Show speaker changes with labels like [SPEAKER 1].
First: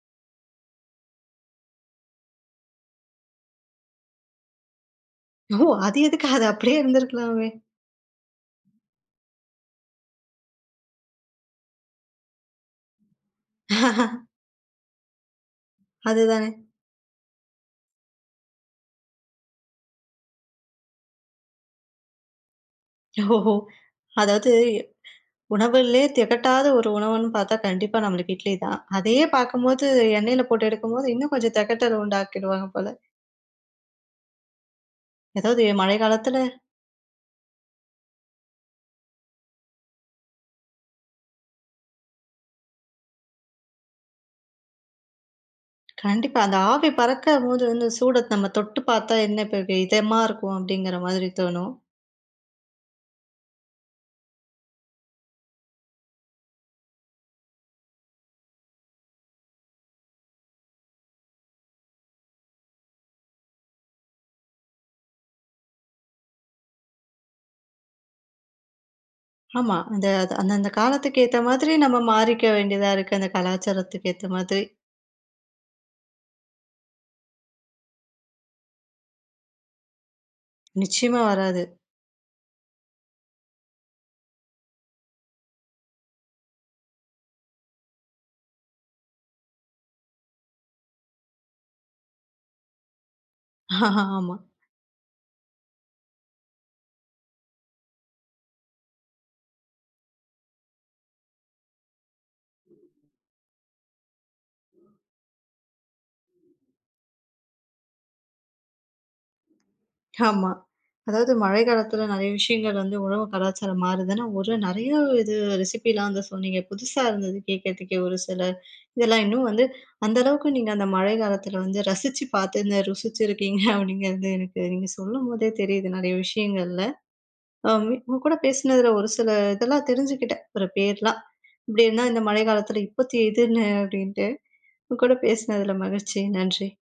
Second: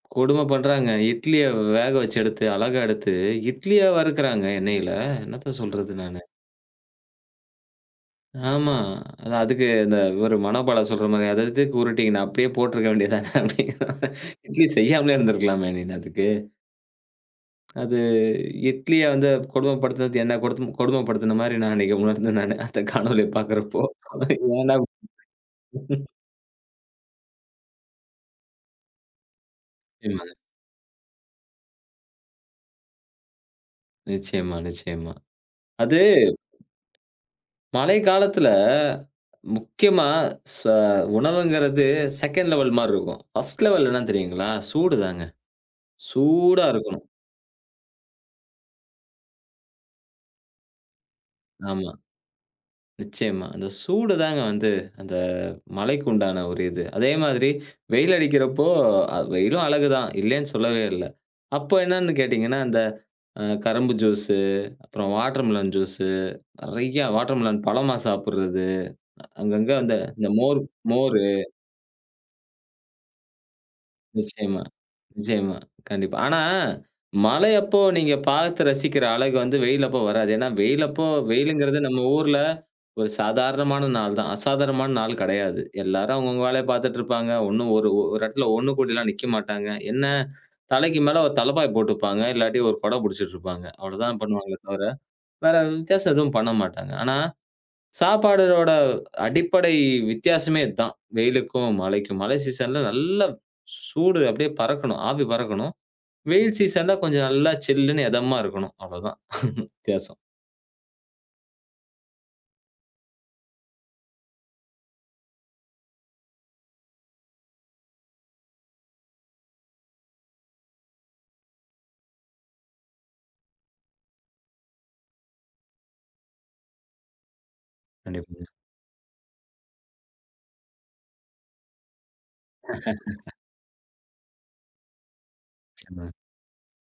[SPEAKER 1] கொடும பண்றான்ங்க. இட்லிய வேக வச்சு எடுத்து, அழகா எடுத்து, இட்லியா வறுக்கிறான்ங்க, எண்ணெயில. என்னத்த
[SPEAKER 2] ஓ!
[SPEAKER 1] சொல்றது
[SPEAKER 2] அது
[SPEAKER 1] நானு!
[SPEAKER 2] எதுக்கு? அது அப்படியே இருந்திருக்கலாமே!
[SPEAKER 1] ஆமா. அந்த அதுக்கு இந்த இவரு மனோபால சொல்ற மாரி அத எதுக்கு உருட்டி நா அப்படியே போட்டிருக்க வேண்டியது தானே! அப்டிங்குற மாரி இட்லி செய்யாமலே இருந்திருக்கலாமே! நீனு அதுக்கு.
[SPEAKER 2] அதுதானே.
[SPEAKER 1] அது இட்லிய வந்து கொடுமைப்படுத்தினது, என்னை படுதுன்னது கொடுமைப்படுத்தின மாரி, நான் அன்னைக்கு உணர்ந்தேன் நானு, அந்த காணொளிய
[SPEAKER 2] ஓ!
[SPEAKER 1] பாக்கிறப்போ,
[SPEAKER 2] அதாவது
[SPEAKER 1] ஏன்டா
[SPEAKER 2] உணவுலயே தெகட்டாத ஒரு உணவுன்னு பாத்தா கண்டிப்பா நம்மளுக்கு இட்லி தான். அதையே பாக்கும்போது
[SPEAKER 1] [unintelligible]
[SPEAKER 2] எண்ணெயில போட்டு எடுக்கும்போது, இன்னும் கொஞ்சம் தெகட்டல உண்டாக்கிடுவாங்க போல.
[SPEAKER 1] நிச்சயமா, நிச்சயமா.
[SPEAKER 2] எதாவது மழை
[SPEAKER 1] அது,
[SPEAKER 2] காலத்தில
[SPEAKER 1] மழை காலத்துல முக்கியமா ச உணவுங்குறது செகண்ட் லெவல் மாரி இருக்கும். ஃபர்ஸ்ட் லெவல் என்னான்னு தெரியுங்களா? சூடு தாங்க.
[SPEAKER 2] கண்டிப்பா, அந்த
[SPEAKER 1] சூடா
[SPEAKER 2] ஆவி
[SPEAKER 1] இருக்கணும்.
[SPEAKER 2] பறக்கறபோது வந்து, சூட "நம்ம தொட்டுப் பாத்தா, என்ன இப்ப வே இதமா இருக்கும்" அப்படிங்கிற மாதிரி தோணும்.
[SPEAKER 1] ஆமா. நிச்சயமா. அந்த சூடு தாங்க வந்து, அந்த மழைக்கு உண்டான ஒரு இது. அதே மாதிரி வெயில் அடிக்கிறப்போ அ வெயிலும் அழகு தான் இல்லைன்னு சொல்லவே இல்லை. அப்ப என்னான்னு கேட்டிங்கன்னா, அந்த அ கரும்பு ஜூஸு, அப்புறம் வாட்டர்மெலன் ஜூஸு, நெறையா வாட்டர்மெலன் பழமா சாப்பிடறது, அங்கங்கே
[SPEAKER 2] ஆமா.
[SPEAKER 1] அந்த
[SPEAKER 2] அந்த
[SPEAKER 1] இந்த
[SPEAKER 2] அது
[SPEAKER 1] மோர்
[SPEAKER 2] அந்தந்த காலத்துக்கு
[SPEAKER 1] மோரு!
[SPEAKER 2] ஏத்த மாதிரி நம்ம மாறிக்க வேண்டியதா இருக்கு, அந்த கலாச்சாரத்துக்கு ஏத்த மாதிரி.
[SPEAKER 1] நிச்சயமா, நிச்சயமா. கண்டிப்பா. ஆனா மழை அப்போ நீங்க பாத்து ரசிக்கிற அழகு வந்து வெயில் அப்போ வராது. ஏன்னா வெயில் அப்போ
[SPEAKER 2] நிச்சயமா, வராது.
[SPEAKER 1] வெயிலுங்கிறது நம்ம ஊர்ல ஒரு சாதாரணமான நாள் தான், அசாதாரணமான நாளு கிடையாது. எல்லாரும் அவங்கவங்க வேலைய பாத்துட்டுருப்பாங்க, ஒண்ணும் ஒரு ஒரு இடத்துல ஒண்ணு கூடிலாம் நிக்க மாட்டாங்க. என்னா, தலைக்கு மேலே ஒரு தலப்பாய போட்டுப்பாங்க, இல்லாட்டி 1 கொட பிடிச்சிட்டுருப்பாங்க. அவ்வளோ தான்
[SPEAKER 2] ஆமா.
[SPEAKER 1] பண்ணுவாங்களே தவிர வேற வித்தியாசம் எதுவும் பண்ண மாட்டாங்க. ஆனா, சாப்பாடோட அடிப்படை வித்தியாசமே இதுதான், வெயிலுக்கும், மழைக்கும். மழை சீசன்ல நல்லா சூடு அப்டியே பறக்கணும், ஆவி பறக்கணும். வெயில் சீசன்ல கொஞ்சம் நல்லா சில்லுன்னு எதமா இருக்கணும். அவ்வளதான் வித்தியாசம்.
[SPEAKER 2] ஆமா. அதாவது மழை காலத்தில நெறைய விஷயங்கள் வந்து உணவு கலாச்சாரம் மாறுதுன்னா, ஒரு நெறைய இது ரெசிப்பிலாம் வந்து சொன்னீங்க. புதுசா இருந்தது கேக்கிறதுக்கே! ஒரு சில இதெல்லாம் இன்னும் வந்து அந்த அளவுக்கு நீங்க அந்த மழை காலத்தில வந்து ரசிச்சு பாத்து இந்த ருசிச்சிருக்கீங்க அப்படிங்கிறது எனக்கு நீங்க சொல்லும்போதே தெரியுது, நெறைய விஷயங்கள்ல. அ உ உங்க கூட
[SPEAKER 1] கண்டிப்பாங்க.
[SPEAKER 2] பேசுனதில, ஒரு சில இதெல்லாம் தெரிஞ்சுக்கிட்டேன், ஒரு பேர்லாம். எப்படின்னா, இந்த மழை காலத்தில இப்பத்திய இதுன்னு அப்படின்ட்டு. உங்க கூட பேசுனதில
[SPEAKER 1] நிச்சயமா.
[SPEAKER 2] மகிழ்ச்சி, நன்றி.